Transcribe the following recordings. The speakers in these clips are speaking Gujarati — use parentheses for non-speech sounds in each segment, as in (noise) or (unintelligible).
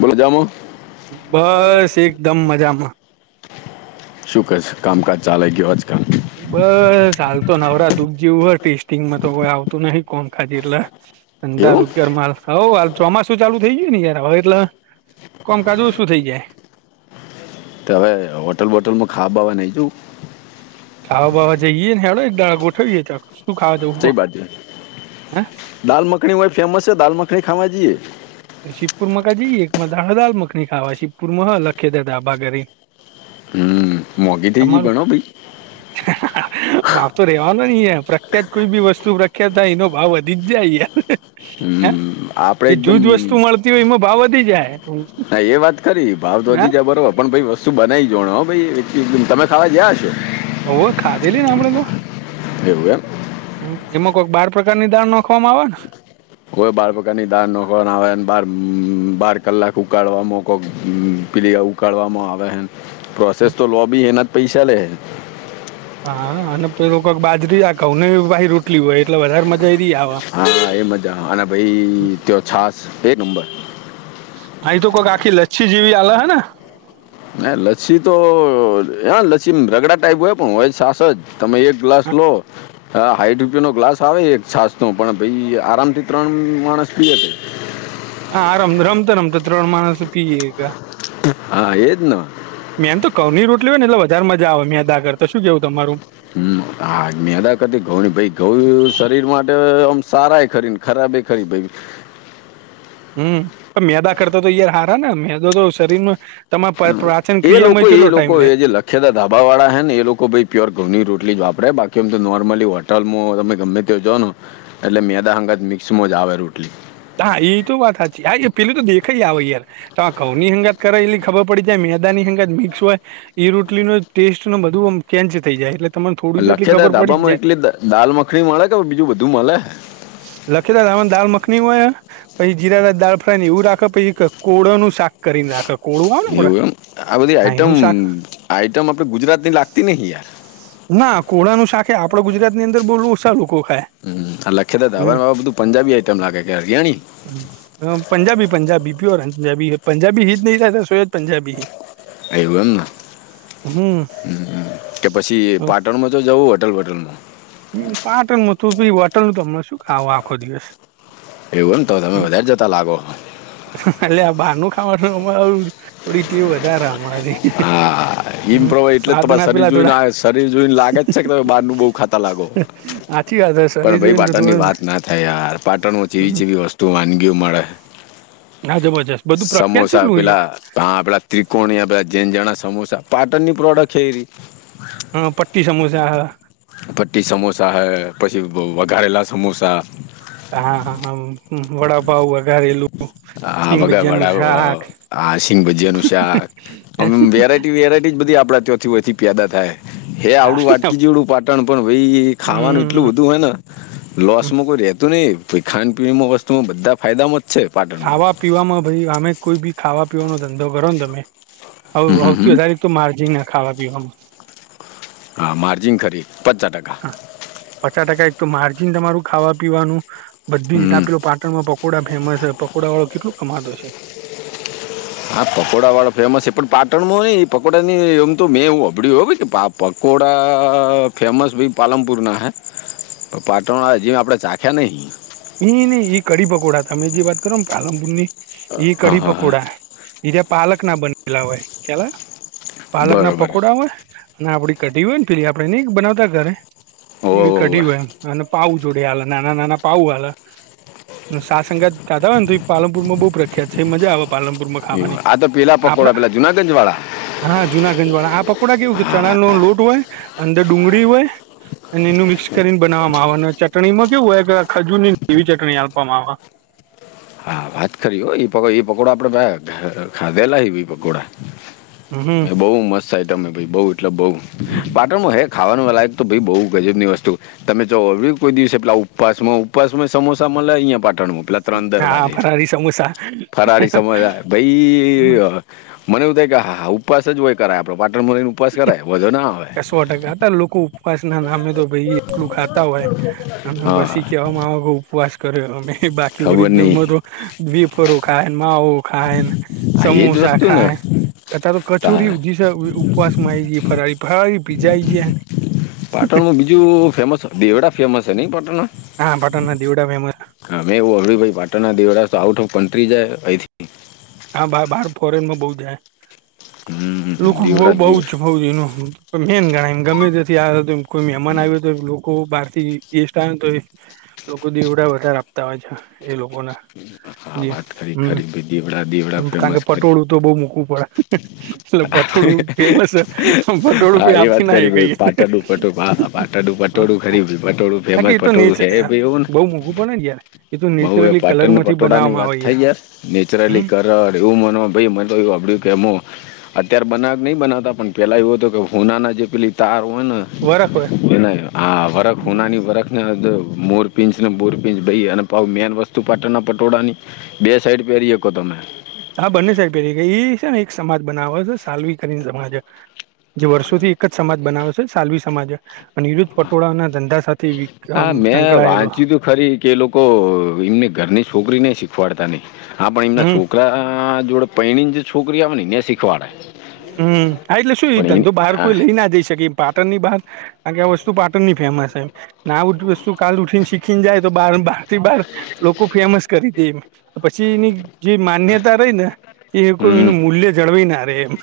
બોલો જામો. બસ એકદમ મજામાં. શુ કે છે કામકાજ ચાલે કે એવાજ કામ. બસ હાલ તો નવરા દુઃખ જેવું હો ટેસ્ટિંગમાં તો કોઈ આવતું નહિ કોણ ખાધેલા. હ (unintelligible) તંધા રોજગાર મા (inaudible) હવ હાલ ચોમાસું ચાલુ થઈ જાય ને યાર હવે એટલે કમકાજ શું થઈ જાય. તો હવે હોટલ બોટલમાં ખાવાવા નહીં જઉં‌. ખાવા બાવા જઈએ ને હેડો એક દાડા ગોઠવી જે તો શું ખાવ જ‌ઉ હો કો કઈ બાજુ હે. દાલ મખની વ ભાઈ ફેમસ છે દાલ મખની ખાવા જઈએ. તો શિવપુર મકા જઈએ એક દાલ મખની ખાવા શિવપુરમાં હ લખે દરા ભર. હમ મોંઘી થઇ ગય ભણ ભાઈ. (unintelligible) ભાવ તો રેવાનો નઈ પ્રખ્યાત કોઈ બી વસ્તુ પ્રખ્યાત થાય એનો ભાવ વધી જ જાય યાર. હ હમ આપણે જે એકદમ જૂજ વસ્તુ મળતી હોય એમાં ભાવ વધી જાય. ના એ વાત ખરી ભાવ તો હે વધી જાય બરોબર પણ ભ‌ઈ વસ્તુ બનાવી જો તમે ખાવા જયા હ છો. હવવે ખાધેલીઈ ને આપડે તો. એવું એમ. એમાં કોઈક બાર પ્રકારની દાળ નાખવામાં આવે. કોઈ બાળપકારની દાર નખવા ના આવે બાર બાર કલાક ઉકાળવા મોકો. પીલી આવું ઉકાળવામાં આવે ને પ્રોસેસ તો લો બી એના જ પૈસા લેે. હા અને પેલું કક બાજરી આ કઉ ભાઈ રોટલી હોય એટલે વધારે મજા. એરી આવે હા એ મજા અને ભઈ તે છાશ એક નંબર. અહી તો કોઈક આખી લચ્છી જેવી આલે હે ને. હે લચ્છી તો હા લચ્છી રગડા ટાઈપ હોય પણ હોય સાસ જ તમે એક. ગ્લાસ લો. હા હાઈઠ રૂપયો નો ગ્લાસ આવે એક છાસ નો પણ ભઈ આરામ થી ત્રણ માણસ પીએ. હા રમ રમતો રમતો ત્રણ માણસ પી જ‌ઈ ઘા. હા એજ ન. મેમ તો ગઉ ની રોટલી હોય ને એટલે વધારે મજા આવે મેંદા કરતે તો શું કેવ તમારુ. હમ આજ ને મેંદા કરતી ઘઉં ની ભાઈ ઘઉ શરીર માટે ઓમ સારા એ ખરી. ખરાબી ખરી ભાઈ. હમ પણ મેદા કરતા તો યાર હારા ને મેદો તો શરીર મા. તમારા પ્રાચન ક્રિયામાં કેટલો ટાઈમ લે. છે ને ધાબાળા હેને એ લોકો ભઈ પ્યોર ઘઉંની રોટલી જ વાપરે બાકી એમ તો નોર્મલી હોએ. ટલ મો ગમે તે જો ને એટલે મેદા હંગાથ મિક્સમાં જ આવે રોટલી. હા એ તો વાત સાચી હા પેલું તો દેખે જ આવે યાર. તો આ ઘઉ ની હંગત કયાએલી ખબર પડી જાય મેદા ની હંગાત મિક્સ હોય. એ રોટલી નો ટેસ્ટ નો બધું ઓમ ચેન્જ થઈ જાય એટલે. તમને થોડી તો એટલી લખે ખબર પડી જ તાબામાં એકટલી દાલ મખણી મળે કે બીજું બધું મળે. લખીતા રામણ દાલ મખની. હોય પછી જીરાદા દાળ ફ્રાય ને એવું રાખે પછી કોળો નું શાક કરીને રાખે. કોળું આવે ને આપડે એવું એમ આ બધી હા આઈટમ એનું શાક આઈટમ આપણે ગુજરાતની લાગતી નહિ યાર. ના કોળા નું શાખ આપે ગુજરાત ની અંદર બોલવું ઓછાલ લોકો ખાય. હ લખેતા હતા હમ હ ને બધું પંજાબી આઈટમ લાગે કે્યારેર. પંજાબી પંજાબી પ્યોર પંજાબી પંજાબી હી જ નહી રહેતા સોજ પંજાી હૈ. એવું એમ ના હમ હમ. કે પછી પાટણમાં તો જવું હોટલ વોટલમાં. હમ પાટ હતું પ વટલ નું તમ શું કે આવો આખો દિવસ. એવું એને તો તમે હમ વધારે જતા લાગો. એટલે આ બહારનું ખાવાનું થોડી તેવ વધારે હમણાં થી. હિમપ્રવાહ એટલે તમા સરી જોઈને થોડા આવે છે. શરીર જો લાગે છે કે તમે બહારનું બહુ ખાતા લાગો સાચી વાત હ પણ શરીર ભાઈ જોઈને તો બાટણ ની થોડું વાત ના થાય યાર. પાટણમાં જેવી હમ જેવી વસ્તુ વાનગીઓ મળે. હા જબરજસ્ત બધું પ્રખત જેટલું હોય. પણ આપડા ત્રિકોણીધા જેન જણા સમોસા. પાટણની પ્રોડક્ટ ખરી. હ પટ્ટી સમોસા હ હા પટ્ટી સમોસા હૈ પછી વઘારેલા સમોસા. હા વડા ભાવ વઘારેલું. આ સિંગ વગ ભજીયાનું વડા શાક આ શિંગ ભજ્જજી અનું શાક હમ વેરાટી. વેરાયટી જ બધી આપણા ત્યાંથી હો એથી પેદા થાય. હે આવડું વાટકી જેવડું પાટણ પણ ભાઈ ખાવાનું એટલું બધું હોય ને. લોસમાં કોઈ રેતું નહીિ ખાાન પીણીમાં વસ્તુમાં બધા ફાયદામાં જ છે પાટણમાં. ખાવા પીવામાં ભાઈ અમે કોઈ બી ખાવા પીવાનો ધંધો કરો ને તમે હ હમ હમ સૌથી વધારે. તો માર્જિન ના ખાવા પીવામાં. હા માર્જિન ખરી પચચાસ ટકા. પચાસ ટકા એક તો માર્જિન તમારું ખાવા પીવાનું બધીલો હમ પાક. પાણમાં પકોડા ફેમસ છે પકોડડાવાળો કેટલલો કમાતો છે. હા પકોડા વાળા ફેમસ છે પણ પાટણમાં હો એ પકોડાનીને એમ તો મેં એવું અબડ્યું હો પા. પકકોડા ફેમસ ભી પાલમપુરના હૈ. પાટણ જેમ આપડે ચાખ્યા નહી. એ નહી એ કડી પકોડા તમે જે વાત કરો પાલમપુર ની એ હા કડીી હા હા પકોડા. એજ પાલક ના બનેલા હોય કેલા પાલક ના બરોબર પકોડા હોય. અને આપડી કઢી હોય ને પેલી આપડે નને બનાવતા ઘરે હોવે એવી કઢ હોવે હોય એમ અને પાઉ. જોડ નાના નાના પાઉ. સાસંગા તાતા હોય ને તો પાલનપુરમાં બહુ પ્રખ્યાત છે મજા આવે. પાલનપુરમાં ખાવાની આ તો પેલા આપડા પકોડા પેલા જુનાગંજ વાળા. હા જુનાગંજ વાળા આ પકોડા કેવું કે ચણા નો લોટ હોય અંદર ડુંગળી હોય. અને એનું મિક્સ કરીને બનાવવામાં આવે ચટણી માં કેવું કે ખજૂર એવી ચટણી આપવામાં આવે. હા વાત કરી પકોડા આપડે ખાધેલા પકોડા. આવે. બઉ મસ્ત આઈતમ હે ભાઈ બઉ એટલે બઉ હમ પાટણમાં હે ખાવાનું લાયક તો ભાઈ બહુ ગજબની વસ્તુ. તમે જો હવે કોઈ દિવસે પેલા ઉપવાસમાં ઉપવાસમાં સમોસા મળે અહિયા પાટણમાં પેલા ત્રણ દર હા ફરારી સમોસા ફરાળી સમજાય ભાઈ મને એવું થાય કે હા હા ઉપવાસ જ હોય. કરાય આપણે પાટણમાં રહીને ઉપવાસ કરાય વધો ના આવે કસો ટકા હતા લોકો ઉપવાસ ના નામે તો ભાઈ આટલું ખાતા હોય અને હા પછી કેહેવામાં આવેઉ ઉપવાસ કર્યો અમે બાકી ખબર ઓરિજનલમાં નહીં તો વેફરો ખાય માવો ખાય હા એ જ સમોસા વસ્તુ ને ખાય અથ તો તારે કચોરી ઉપવાસ માં આઈ ગી ફરાળ ફરાડી પીજા આઈ ગાયા પાટણમાં બીજું ફેમસ દેવડા ફેમસ છે નહીં પાટણ ના હા પાટના દીવડા ફેમસ હા મે એવું હંભાળ્યું ભાઈ પાટણના દેવડા તો આઉટ ઓફ કન્ટ્રી જાય આઈ થી હા બાર બાર ફોરેનમાં બહું જાય હમ લોકો બહુ દેવડા બહુજ દેવડા હો (unintelligible) મેન ગણાય ગમે ત્યા થી આ કોઈ મહેમાન આવ્યુ હોય તો કો બહાર થી ગેસ્ટ આવે ને તો એ લોકો દેવડા વધારે આપતા હોય છે એ લોકો હા વાત ખરી (unintelligible) ખરી દેવડા દી કારણ કે પટોળું તો બહુ મુકું પડે એટલે પતોળું ફેમસ છે પણ પતોળું હા કોઈ એ આપી વાત ના કરી હકે ભાઈ પાટણનું પટોળું હા હા, પાટણનું અઈયા પટોળું ખરી ભાઈ પટોળું (unintelligible) ફેમસ કી એતો નીચ પટોળું બહું મોઘું પડે ને યાર એ તો બઉ એ નેચરલી કલર પાટણ ના માંથી પટોળા ની બનાવવામાં વાત આવે થઈ યાર નેચરલી હમ કરડ એવું મન ભાઈ મ તોયું આપડ કેમઓ અત્યારે બનાવ કે નહી બનાવતા પણ પેલા એવુ હતું કે હોનાના જે પેલી તાર હોય ને વરખ હોય એને આ વરખ હોનાની વરખ ને મોર પીંછને મોરપીંછ દઈએ અને ભાવ મેન વસ્તુ પાટણના પટોળાની બે સાઈડ પહેરી હકો તમે હા બંને સાઇડ પહેરી હકી ઈ છે ને એક સમાજ બનાવે છે સાલ્વી કરીને સમાજ હે જો વર્ષો થી એક જ સમાજ બનાવે છે સાલવી સમાજે અને વિરુદ્ધ પટોળા ના ધંધા સાથે તે વિક્રમ હા મેં સંકળાયેલો વાંચ્યું તું ખરી કે એ લોકો એની ઘરની છોકરીને શીખવાડતા નહીં હ પણ એમના હમ છોકરા જોડે પૈણી જે છોકરી આવે ને એને શીખવાડે હમ હા એટલે શું એ પણ એને ધંધો બહાર હા કોઈ લઈ ના જઈ શકે પાટણ ની બહાર કણ કે આ વસ્તુ પાટણ ની ફેમસ છે ના ઉ વસ્તુ કાલ ઉઠીને શીખી ને જાય તો બારાર થી બાર લોકો ફેમસ કરી દે એમ પછી એની જે માન્યતા રહી ને એ કોઈ હમ એનું મૂલ્ય જળવાઈ ના રે એમ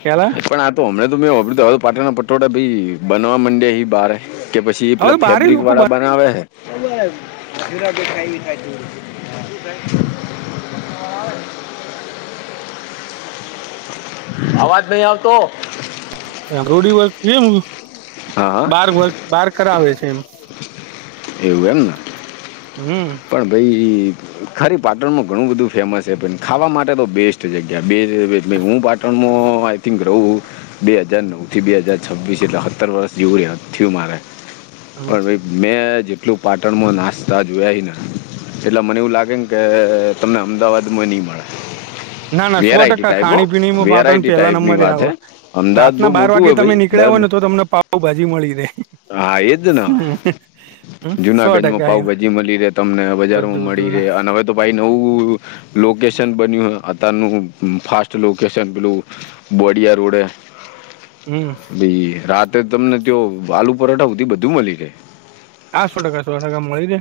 ખ્યાલ આયો પણ આ તો અમેં તો મેં હામળયું હે તો પાટણ ના પટોળા ભાઈ બનવા માંડે અહી બારે કે પછી એ આયો હવે પેલા તો બારે ફેબ્રિક લોકો વાળા બનાવે હે અવાજ નહી આવતો મ રોડી વર્ક જેમ હા હા બાર વક બાર કરાવે છે એમ એવું એમને હમ પણ ભાઈ ખરી પાટણ માં ઘણું બધું ફેમસ છે પણ ખાવા માટે તો બેસ્ટ જગ્યા બે હુંટ પણ (unintelligible) આઈ થિંક રહવું બે હાજાર નવ થી બે હાજાર છવ્વીસ એટલે સત્તર વર્ષ જેવું થયું મારે પણ ભાઈ મેં જેટલું પાટણમાં નાસ્તા જોયા હેને એટલે મને એવું લાગે ને કે તમને અમદાવાદમાં નઈ મળે ના ના સો વેરાયટી ટકા ટાઈપ હો ખાણીપીણીમાં પાટણ વેરાઈટી પહેલા ટાઈપ ની નંબરે વાત આવે હ અમદાવાદ રાતના બઉ બાર મોટું વાગે હોય તમે ભાઈ નીકળ્યા હોય દર ને તો તમને પાાવ ભાજી મળી રે હા એજ ને હમ, સો જુનાગંજમાં ટકા એમ પાઉભાજી મળી રહે તમને બધું બજારમાં મળી બધું રહે ને અને હવે તો ભાઈ નવું લોકેશન બન્યું. તનું ફાસ્ટ લોકેશન પીલું બોડિયા રોડે હમ એ રાતે તમને ત આલુ પરાઠાધી બધું મળી રે આસો ટકા સો ટકા મળી દે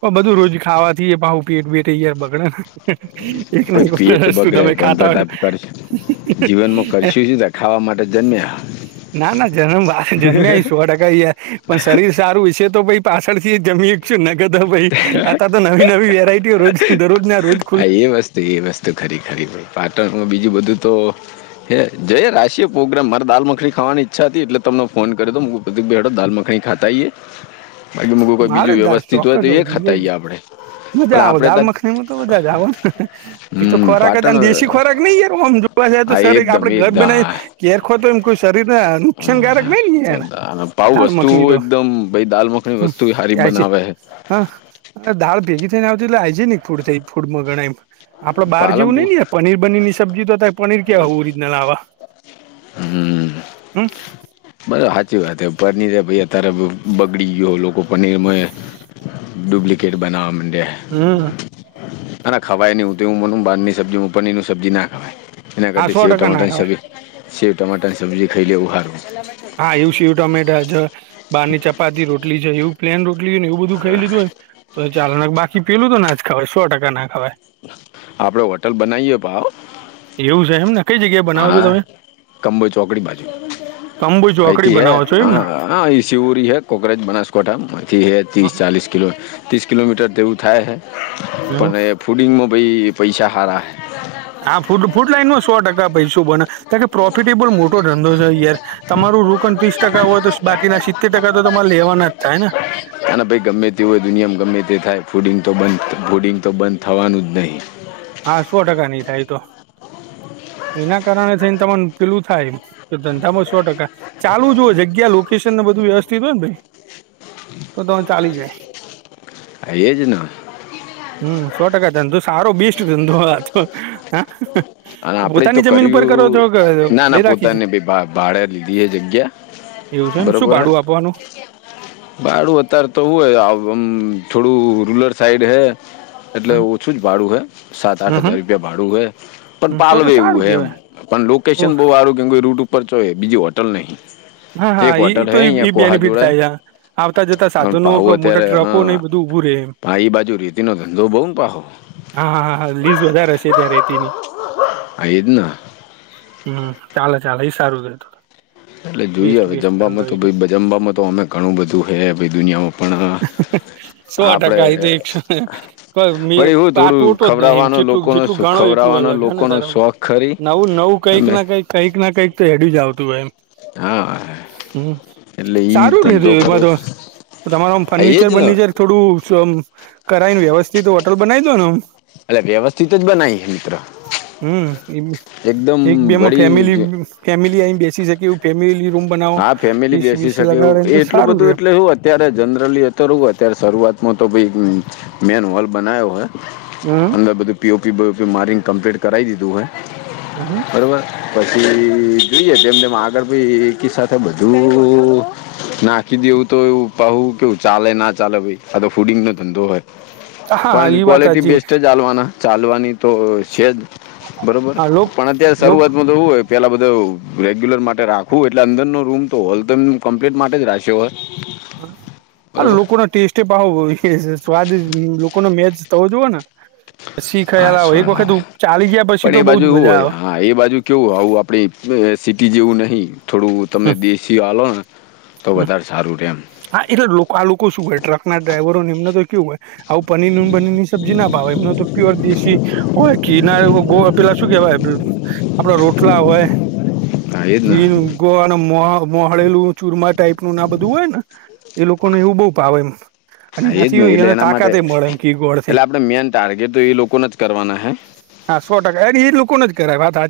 પણ બધું રોજ ખાવાથી ભાવ પેટ વેટયાર બગડે ને એક ન ભાઈ પેટ વસ્તું બગડે તમે પણ ખાતા હો તો તાપ કરશે જીવનમાં કરીશું સુું તો ખાવા માટે જન્મયા ના ના જન્મ વા જન્મેયા સો ટકા યાર પણ સર્વિસ સારું વિશે તો ભાઈ પાછળથી જમી (inaudible) નગતો ભાઈ આ તો નવી નવી વેરાઈટીઓ રોજ દરરોજ ના રોજ (unintelligible) આ એ વસ્તુ એ વસ્તુ ખરી ખરી ભ પાટણમાં બીજું બધું તો હે જય રાશિએ પ્રોગ્રામ મારે દાલ મખી ખાવાની ઈચ્છા હતી એટલે તમને ફોન કર્યો હતો. (inaudible) દાલ મખ ખાતાઈએ બાકી મુંઈ મારે બીજું દા વ્યવસ્થિત બધું ચોક્કસ હવે એ જઈ આવીએ હતાએ આપડે. પણ મજા આવો આપડે દાલ ત મખની માં તો મજા જ આવો ને એ તો હમ ખોરાક પાટણ અને દેશી ખોરાક નહીં એ આમજ તો હા સર એકદમ આપડે ઘર બનાવી કેર આખો તો એમ કોઈ શરીરને નુકસાનકારક નઈ એકદમ પાઉ (unintelligible) દાલ મખની તો? હમ. તુંઈ હારી બનાવે હૈ. હા દાળ ભેગી થઈને આવતી એટલે હાઈજેનિક ફૂડ થઈ ફૂડ ગણાયમ. આપડે બહાર જેવું પાલનપુર નહ ય પનીર બનીર ની સબ્જી તો થાય પનીર કેયા ઓરિજનલ આવા. હમ. હમ. બ સાચી વાત પનીરે ભાઈ અત્યારે બગડી ગયો લોકો પનીરમાં ડુપ્લિકેટ બનાવ માંડ્યા. હમ. અને ખવાય નહી હું તો હુંને બહારની સબ્જી હ પનીરની સબ્જી ના ખવા એના હા કરતાતી સો સેવે ટકા ના ટમેટાની ખાવાય સબ્જી સેવ ટમાટરની સબ્જી ખાઈ લઉ ઉહારું. હા એવું છે સેવ ટમેટા જ બહાર ની ચપાતી રોટલી જોયું પ્લેન રોટલી નેવ બધ ખ લીધું હોય તો ચાલો ને બાકી પેલું તો ના ખવાય સો ટકા ના ખવાય. આપડે હોટલ બનાવીએ ભાવ. એવું છે એમને? કઈ જગ્યાએ બનાવો છો હા તમે કમબઈ ચોકડી બાજુ કંબુ ચોકડી અથી હે બનાવો છો હ. એમને હા એ સિવરી હૈ કોકરેજ બનાસકોઠા મથી હૈ હા ત્રીસ ચાલીસ કિલો ત્રીસ કિલોમીટર તેવું થાય છે એવું પણ ફૂડિંગમાં ભાઈ પૈસા સારા. હા ફૂડ ફૂડ લાઈન માં સો ટકા પૈસો બને. કારણ કે પ્રોફિટેબલ મોટો ધંધો છે યાર તમારું રોકણ ત્રીસ ટકા હોય તો બાકીના સી તેર ટકા તો તમારે લેવાના જ થાય હ ને. હના ભાઈ ગમે તે હોય દુનિયામાં ગમે તે થાય ફૂડિંગ તો બંધ ફૂડિંગ તો બંધ થવાનું જ નહી. હા સો ટકા નની થાય તો. એના કારણે થઈને તમાર પલું થાય એમ કે ધંધામાં સો ટકા ચાલુ જુ જગ્યા લોકેશનને બધું વ્યવસ્થિત હોય ને ભાઈ તો તમે ચાલી જાય. હા એજ ને. હમ સો ટકા ધંધુ સારો બીસ્ટ ધંધો આતો હ. અને આપણેે તો કર્યું ના ભાડે ના રાખી છે પોતાને (inaudible) ભાડે લીધી એ જગ્યા. એવું છે એમ શું ભાડું આપવાનું? બાડું અત્યારે તો (unintelligible) થોડું રૂરલ સાઈડ હૈ. એટલે ઓછું જ ભાડું હે હમ સાત-આઠ હજાર હમ રૂપિયા ભાડું હે. પણ તો તો પાલવે એવું સારું એમ કેવાય પણ ઓ લોકેશન બહુ હારુ કેમ રૂટ ઉપર ચો બીજી હોટલ નહી. હા હા તો એ બેનિફિટ થાય છે આવતા જતા પણ સાધનો મોટા ટ્રકો ને એ બધું ઉઊભું રે એમ. પણ એ બાજુ રેતી નો ધંધો બહુ પાહો. હા હા હાા લીઝ વધારે હશે ત્યારે એટીની. અઈદ ન. હમ ચાલે ચાલે એ સારું છે. એટલે જોઈએ બેસ્ટ હવે બેસ્ટ ધંધો જમવામાં તો એ જમવામાં તો અમે ઘણું બધું હ દુનિયામાં પણ સો આપડે ટકા એ તો એક ભાઈ હું આ થોડું ટોટો જ નહી એમ ખભરાવાનું જેટલું લોકો ને જેટલું તો ગણો એટલું ખવડાવવાનો અલગ હ ને લોકોનો તારા શોખ ખરી નવું નવું કંઈક અમે ના કંઈક કઈક ના કંઈક તો એેડી જ આવતું હો એમ. હા. હમ એટલે ઈ સારું ધંધો રતું કરવો બધ. તમારું આમ એ ફર્નિચર જ ને બર્નિચર થોડું. કરાવ ને વ્યવસ્થિત હોટલ બનાવી દો નેમ. એલે વ્યવસ્થિત જ. બનાવી મિત્ર હમ એકદમ એ એક બેમાં ફેમિલી. વળી ફેમિલી આયન બેસી શકે એવુ ફેમિલી. રૂમ બનાવો હા ફેમિલી એસી બેસી બીસી શકે લગાડે એ તો એટલું સારું બધું રે એટલે શું હત. અત્યારે જનરલી અ તોવું હોય અત્યારે શરૂઆતમાં તો ભ મેન હોલ બના્યો હોય. હમ. અંદર બધું પીઓપી બપી મારીિંગ કમ્પ્લીટ કરાવી દીધું હોય હમ બરોબર. પછી જોઈએ તેમને આગળ ભી એક સાથે બધું. નાખી દેવું તો એવું કું કેવું ચાલે ના ચાલે ભાઈ આ તો ફૂડિંગ નો ધંધો હોય. હા હા પણ એ વાત ક્વોલિટી હાચી બેસ્ટ જ હાલવાના. ચાલવાની તો છે જ બરોબર હા લોક પણ અત્યારે લોક શરૂઆતમાં. તેવું હોય પેલા બધું રેગ્યુલર માટે રાખવું હોય. એટલે અંદરનોો રૂમ તો હોલ તો કમ્પ્લીટ માટે જ રાશે હોય. હા બરોબર લોકો ના ટેસ્ટ એ ભાવ સ્વાદ લોકો ન મેચ થવો જો ને. પછી ખ્યાલ હા આવો એક વખત સ્વામી ચાલી ગયા પછી પણ તો એ બઉુ જ બાજુ એવું મજા હોય આવે. હા એ બાજુ કેવું આવું આપણી સિટી જેવું નહીં. થોડું તમે દેશી વા લોો ને તો વધારે સારું રહે એમ. હા એ તો આ લોકો શું હોય ટ્રક ના ડ્રાઈવરો એમને તો કેવું હોય. આવું પનીર ન બનીર ની સબ્જી ના ભાવ એમનો તો પ્યોર દેશી. હોય કીરના ગો પેલા શું કેવાય આપડા રોટલા હોય. હા એ જ ને જીન. ગ અને મોળેલું ચુરમા ટાઈપનું ના બધું હોય ને એ લોકોને એવું બહ ભાવે. અને હા એજ નહ એનાથી એટલે એને એના માટે તાકાતે મળે એમ ઘી એટલે ગોળથી આપણેે મેન ટાર્ગેટ તો એ લોકોના જ કરવાના હૈ. હા સો ટકા અ એ લોકોને જ કરે વાત.